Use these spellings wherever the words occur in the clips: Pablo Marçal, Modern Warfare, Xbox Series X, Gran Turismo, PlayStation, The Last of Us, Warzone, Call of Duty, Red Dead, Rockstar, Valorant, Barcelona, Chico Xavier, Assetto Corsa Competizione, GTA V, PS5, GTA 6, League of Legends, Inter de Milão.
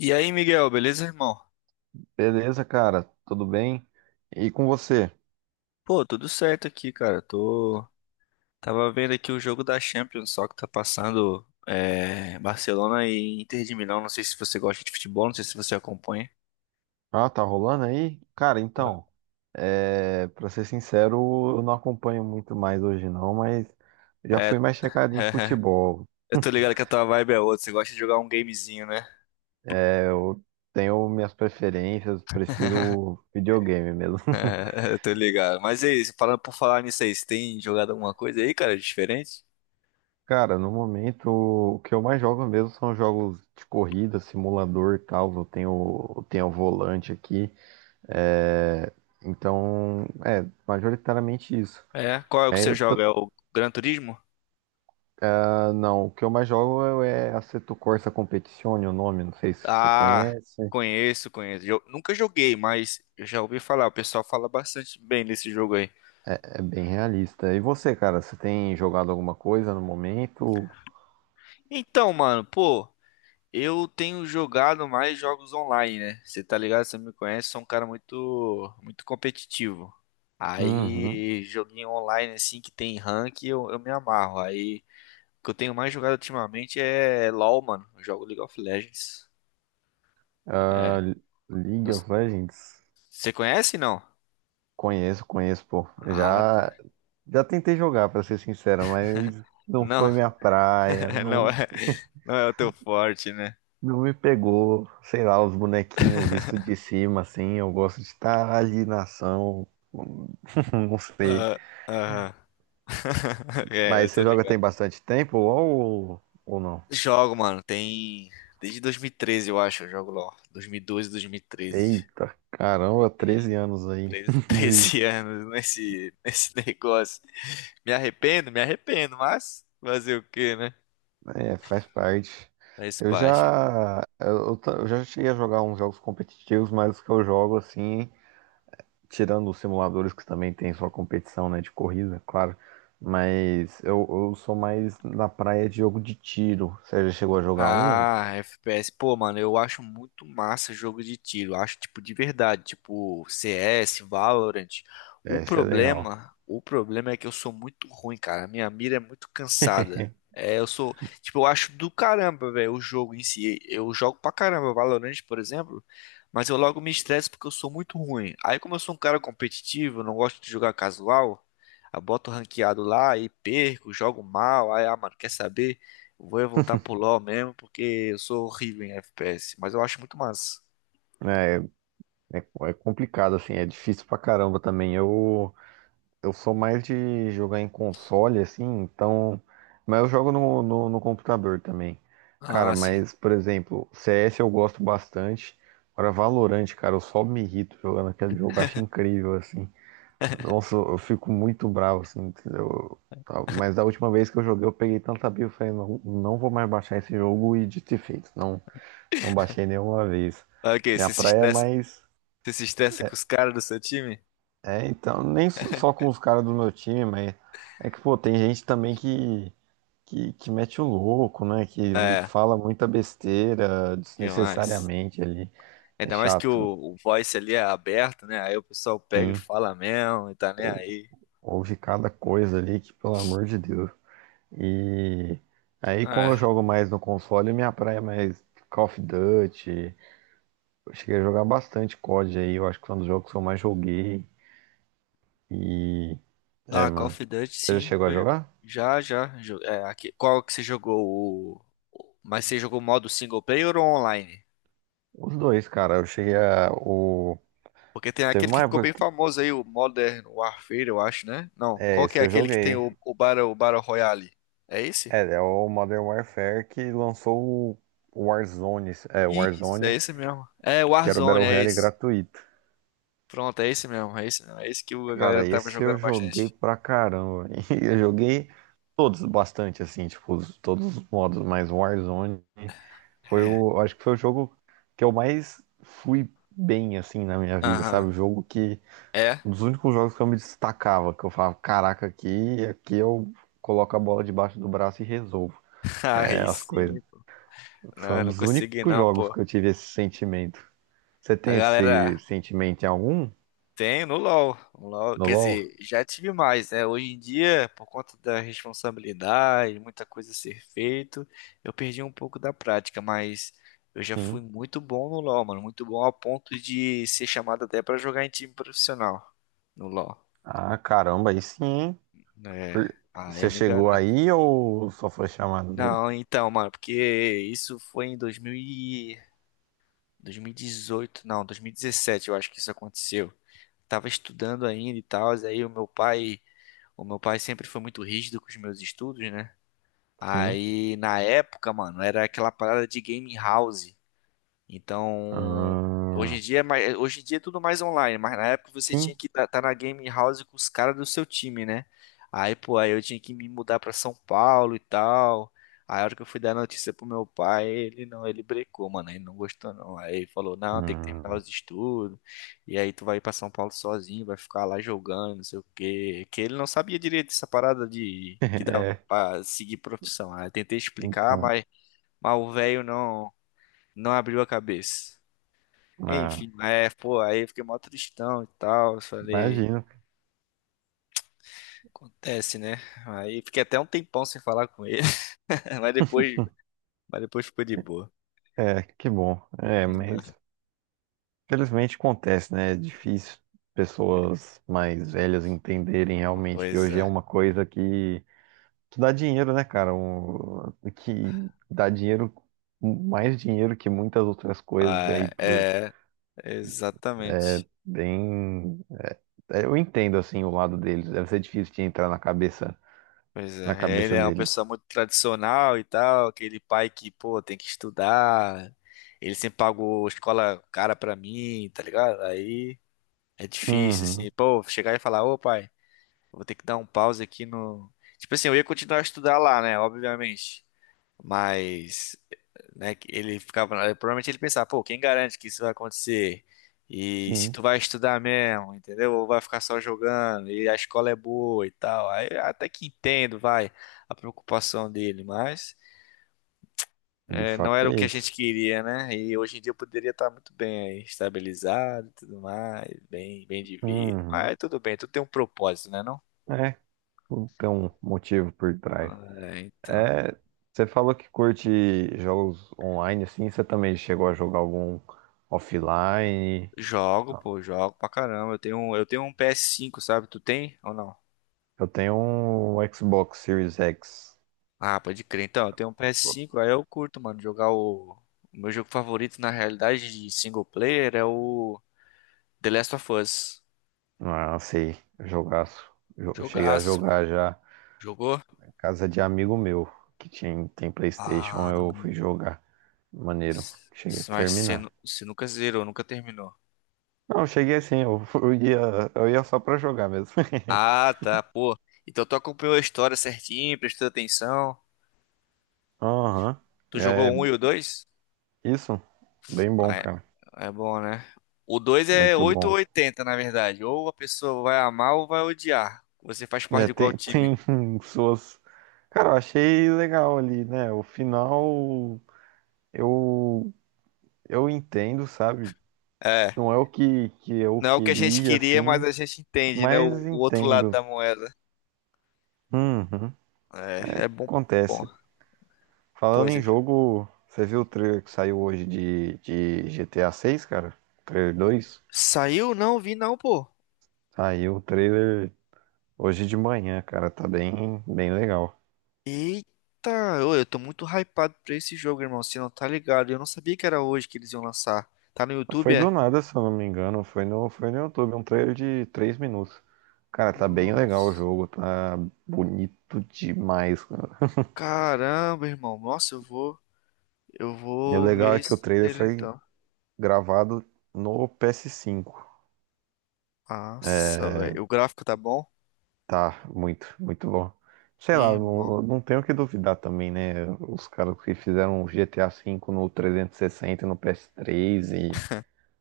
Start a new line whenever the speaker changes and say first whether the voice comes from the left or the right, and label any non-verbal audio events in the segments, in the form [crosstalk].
left: E aí, Miguel, beleza, irmão?
right: Beleza, cara, tudo bem? E com você?
left: Pô, tudo certo aqui, cara. Tô tava vendo aqui o jogo da Champions, só que tá passando Barcelona e Inter de Milão. Não sei se você gosta de futebol, não sei se você acompanha.
right: Ah, tá rolando aí? Cara,
left: Tá.
right: então, pra ser sincero, eu não acompanho muito mais hoje não, mas já
left: É,
right: fui mais chegado em
left: [laughs]
right: futebol.
left: eu tô ligado que a tua vibe é outra. Você gosta de jogar um gamezinho, né?
right: É, eu tenho minhas preferências, prefiro videogame mesmo.
left: É,
right: [laughs]
left: [laughs] eu tô ligado. Mas é isso. Falando por falar nisso aí, você tem jogado alguma coisa aí, cara, diferente?
right: Cara, no momento, o que eu mais jogo mesmo são jogos de corrida, simulador e tal. Eu tenho o volante aqui. É, então, majoritariamente isso.
left: É. Qual é o que
right: É,
left: você
right: eu t-
left: joga? É o Gran Turismo?
right: Não, o que eu mais jogo é Assetto Corsa Competizione, o nome, não sei se você
left: Ah,
right: conhece.
left: conheço, conheço. Eu nunca joguei, mas eu já ouvi falar. O pessoal fala bastante bem desse jogo aí.
right: É bem realista. E você, cara, você tem jogado alguma coisa no momento?
left: Então, mano, pô, eu tenho jogado mais jogos online, né? Você tá ligado? Você me conhece, sou um cara muito, muito competitivo.
right: Uhum.
left: Aí, joguinho online assim que tem rank, eu me amarro. Aí, o que eu tenho mais jogado ultimamente é LoL, mano. Eu jogo League of Legends.
right: Ah,
left: É.
right: League of Legends.
left: Você conhece, não?
right: Conheço, conheço, pô.
left: Ah, tá.
right: Já tentei jogar, pra ser sincero, mas não
left: Não,
right: foi minha praia,
left: [laughs] não
right: não,
left: é, não é o teu forte, né?
right: não me pegou. Sei lá, os bonequinhos visto de cima, assim, eu gosto de estar ali na ação, [laughs] não sei.
left: Ah, aham. [laughs] É, eu
right: Mas
left: tô
right: você joga
left: ligado.
right: tem bastante tempo ou não?
left: Jogo, mano, tem. Desde 2013, eu acho, eu jogo LOL. 2012, 2013.
right: Eita, caramba, 13
left: Tem
right: anos aí.
left: 13 [laughs]
right: [laughs] de-
left: 13 anos nesse negócio. Me arrependo, mas fazer o quê, né?
right: É, faz parte.
left: Faz parte.
right: Eu já cheguei a jogar uns jogos competitivos, mas os que eu jogo assim, tirando os simuladores que também tem sua competição, né, de corrida, claro. Mas eu sou mais na praia de jogo de tiro. Você já chegou a jogar um?
left: Ah, FPS. Pô, mano, eu acho muito massa jogo de tiro. Acho, tipo, de verdade. Tipo, CS, Valorant. O
right: É, esse é legal.
left: problema, o problema é que eu sou muito ruim, cara. Minha mira é muito cansada. É, eu acho do caramba, velho, o jogo em si. Eu jogo pra caramba Valorant, por exemplo, mas eu logo me estresso porque eu sou muito ruim. Aí, como eu sou um cara competitivo, eu não gosto de jogar casual, eu boto ranqueado lá e perco, jogo mal. Aí, ah, mano, quer saber? Vou eu voltar pro LoL mesmo, porque eu sou horrível em FPS, mas eu acho muito massa.
right: É, é, é complicado assim, é difícil pra caramba também. Eu sou mais de jogar em console, assim, então. Mas eu jogo no computador também. Cara,
left: Ah, sim.
right: mas, por exemplo, CS eu gosto bastante. Agora, Valorant, cara, eu só me irrito jogando aquele jogo, eu acho incrível, assim. Nossa, eu fico muito bravo, assim, entendeu? Tá, mas da última vez que eu joguei, eu peguei tanta birra, eu falei, não, não vou mais baixar esse jogo, e dito e feito. Não, não baixei nenhuma vez.
left: Ah, ok,
right: Minha
left: você se
right: praia é
left: estressa,
right: mais.
left: você se estressa com os caras do seu time?
right: É, então, nem s- só com os caras do meu time, mas é que, pô, tem gente também que mete o louco, né? Que
left: É,
right: fala muita besteira
left: demais.
right: desnecessariamente ali. É
left: Ainda mais que o,
right: chato,
left: o voice ali é aberto, né? Aí o pessoal pega e
right: sim.
left: fala mesmo e tá nem
right: Ou,
left: aí.
right: ouve cada coisa ali que, pelo amor de Deus. E aí, como
left: É.
right: eu jogo mais no console, minha praia é mais Call of Duty. Eu cheguei a jogar bastante COD aí, eu acho que foi um dos jogos que eu mais joguei. E, é,
left: Ah, Call of
right: mano.
left: Duty,
right: Você já
left: sim.
right: chegou a
left: Eu
right: jogar?
left: já, já. É, aqui. Qual que você jogou? Mas você jogou modo single player ou online?
right: Os dois, cara, eu cheguei a.
left: Porque tem
right: Teve
left: aquele que
right: uma
left: ficou
right: época
left: bem
right: que.
left: famoso aí, o Modern Warfare, eu acho, né? Não,
right: É,
left: qual que é
right: esse eu
left: aquele que tem
right: joguei.
left: o Battle Royale? É esse?
right: É, é o Modern Warfare que lançou o Warzone,
left: Isso, é esse mesmo. É, o
right: Que era o
left: Warzone,
right: Battle
left: é
right: Royale
left: esse.
right: gratuito.
left: Pronto, é esse mesmo, é esse mesmo. É esse que a
right: Cara,
left: galera tava
right: esse eu
left: jogando
right: joguei
left: bastante.
right: pra caramba. [laughs] E eu joguei todos bastante, assim, tipo, todos os modos, mas o Warzone foi
left: É.
right: o. Acho que foi o jogo que eu mais fui bem, assim, na minha vida, sabe?
left: Aham.
right: O jogo que
left: É?
right: Um dos únicos jogos que eu me destacava, que eu falava, caraca, aqui eu coloco a bola debaixo do braço e resolvo,
left: [laughs]
right: é,
left: Aí
right: as
left: sim.
right: coisas. Foi
left: Não,
right: um
left: eu não
right: dos
left: consegui
right: únicos
left: não,
right: jogos
left: pô.
right: que eu tive esse sentimento. Você
left: A
right: tem esse
left: galera,
right: sentimento em algum?
left: Tenho no LoL. No LoL,
right: No
left: quer
right: LoL?
left: dizer, já tive mais, né? Hoje em dia, por conta da responsabilidade, muita coisa a ser feito, eu perdi um pouco da prática, mas eu já fui
right: Sim.
left: muito bom no LoL, mano, muito bom a ponto de ser chamado até pra jogar em time profissional no LoL,
right: Ah, caramba, aí sim, hein?
left: né?
right: Por-
left: Ah,
right: Você
left: eu me
right: chegou
left: garanto.
right: aí ou só foi chamado mesmo?
left: Não, então, mano, porque isso foi em 2000 e- 2018, não, 2017, eu acho que isso aconteceu. Tava estudando ainda e tal, aí o meu pai O meu pai sempre foi muito rígido com os meus estudos, né?
right: Sim.
left: Aí, na época, mano, era aquela parada de game house. Então, hoje em
right: Ah,
left: dia, hoje em dia é tudo mais online, mas na época você tinha
right: sim.
left: que estar na game house com os caras do seu time, né? Aí, pô, aí eu tinha que me mudar pra São Paulo e tal. Aí, a hora que eu fui dar notícia pro meu pai, ele não, ele brecou, mano, ele não gostou não. Aí ele falou: "Não, tem que terminar
right: Hum.
left: os estudos. E aí tu vai pra São Paulo sozinho, vai ficar lá jogando, não sei o quê". Que ele não sabia direito essa parada de
right: [laughs]
left: que dava
right: É,
left: pra seguir profissão. Aí eu tentei explicar,
right: então.
left: mas, o velho não abriu a cabeça.
right: Ah,
left: Enfim, é, pô, aí eu fiquei mó tristão e tal. Eu falei,
right: imagino.
left: acontece, né? Aí fiquei até um tempão sem falar com ele, [laughs] mas depois, mas depois ficou de boa.
right: É, que bom. É, mas
left: Uhum.
right: felizmente acontece, né? É difícil pessoas mais velhas entenderem realmente que
left: Pois
right: hoje é
left: é.
right: uma coisa que dá dinheiro, né, cara? Que dá dinheiro, mais dinheiro que muitas outras coisas aí
left: Ah,
right: por
left: é, exatamente.
right: bem. É, eu entendo assim o lado deles. Deve ser difícil de entrar
left: Pois
right: na
left: é, ele
right: cabeça
left: é uma pessoa
right: deles.
left: muito tradicional e tal, aquele pai que, pô, tem que estudar. Ele sempre pagou escola cara pra mim, tá ligado? Aí é difícil,
right: Uhum,
left: assim, pô, chegar e falar, ô pai. Eu vou ter que dar um pause aqui no. Tipo assim, eu ia continuar a estudar lá, né? Obviamente. Mas, né, que ele ficava. Provavelmente ele pensava, pô, quem garante que isso vai acontecer? E se
right: sim,
left: tu vai estudar mesmo, entendeu? Ou vai ficar só jogando, e a escola é boa e tal. Aí eu até que entendo, vai, a preocupação dele, mas
right: de
left: não
right: fato
left: era o
right: é
left: que a
right: isso.
left: gente queria, né? E hoje em dia eu poderia estar muito bem aí, estabilizado e tudo mais, bem, bem de vida.
right: Uhum,
left: Mas tudo bem, tu tem um propósito, né, não?
right: é, tem um motivo por trás.
left: É, então.
right: É, você falou que curte jogos online, assim, você também chegou a jogar algum offline?
left: Jogo, pô, jogo pra caramba. Eu tenho um PS5, sabe? Tu tem ou não?
right: Eu tenho um Xbox Series X.
left: Ah, pode crer. Então, eu tenho um PS5, aí eu curto, mano, jogar O meu jogo favorito, na realidade, de single player é o The Last of Us.
right: Ah, sei, jogaço. Eu cheguei a
left: Jogaço, mano.
right: jogar já
left: Jogou?
right: casa de amigo meu, que tinha, tem
left: Ah,
right: PlayStation, eu fui jogar. Maneiro,
left: s-
right: cheguei a
left: mas
right: terminar.
left: você nunca zerou, nunca terminou.
right: Não, eu cheguei assim, eu, [laughs] eu ia só pra jogar mesmo. [laughs]
left: Ah, tá, pô. Então tu acompanhou a história certinho, prestou atenção.
right: Aham,
left: Tu
right: é
left: jogou o 1 e o 2?
right: isso, bem
left: Ah,
right: bom,
left: é,
right: cara,
left: é bom, né? O 2 é
right: muito
left: 8 ou
right: bom.
left: 80, na verdade. Ou a pessoa vai amar ou vai odiar. Você faz parte
right: É,
left: de qual
right: tem,
left: time?
right: [laughs] suas. Cara, eu achei legal ali, né? O final eu, eu entendo, sabe?
left: É.
right: Não é que eu
left: Não é o que a gente
right: queria,
left: queria, mas
right: assim,
left: a gente entende, né? O,
right: mas
left: o outro lado
right: entendo.
left: da moeda.
right: Uhum,
left: É, é bom. Bom,
right: acontece.
left: pô,
right: Falando em jogo, você viu o trailer que saiu hoje de GTA 6, cara? Trailer 2
left: Saiu? Não, vi não, pô.
right: Saiu o trailer hoje de manhã, cara. Tá bem, bem legal.
left: Eita, eu tô muito hypado pra esse jogo, irmão. Você não tá ligado? Eu não sabia que era hoje que eles iam lançar. Tá no YouTube,
right: Foi
left: é?
right: do nada, se eu não me engano. Foi foi no YouTube, um trailer de 3 minutos. Cara, tá bem legal o
left: Nossa.
right: jogo, tá bonito demais, cara.
left: Caramba, irmão. Nossa, eu
right: E o
left: vou ver
right: legal é que o
left: esse
right: trailer
left: trailer,
right: foi
left: então.
right: gravado no PS5.
left: Nossa,
right: É,
left: velho. O gráfico tá bom?
right: tá muito, muito bom. Sei lá,
left: Irmão.
right: não, não tenho o que duvidar também, né? Os caras que fizeram o GTA 5 no 360, e no PS3, e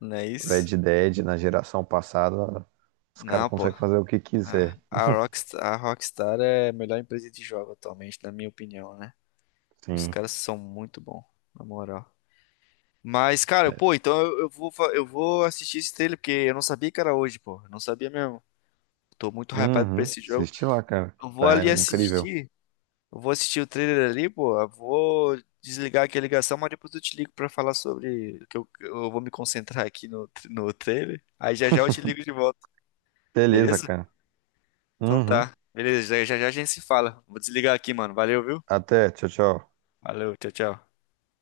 left: Não é isso?
right: Red Dead na geração passada, os caras
left: Não, pô.
right: conseguem fazer o que
left: Ah,
right: quiser.
left: a Rockstar é a melhor empresa de jogo atualmente, na minha opinião, né? Os
right: Sim.
left: caras são muito bons, na moral. Mas, cara, pô, então eu vou assistir esse trailer, porque eu não sabia que era hoje, pô. Eu não sabia mesmo. Tô muito hypado pra
right: Uhum.
left: esse jogo.
right: Assiste lá, cara.
left: Eu vou ali
right: Tá incrível.
left: assistir. Eu vou assistir o trailer ali, pô. Eu vou desligar aqui a ligação, mas depois eu te ligo pra falar sobre. Que eu vou me concentrar aqui no trailer. Aí já já eu te ligo de volta,
right: Beleza,
left: beleza?
right: cara.
left: Então
right: Uhum.
left: tá. Beleza, já já já a gente se fala. Vou desligar aqui, mano. Valeu, viu?
right: Até. Tchau, tchau.
left: Valeu, tchau, tchau.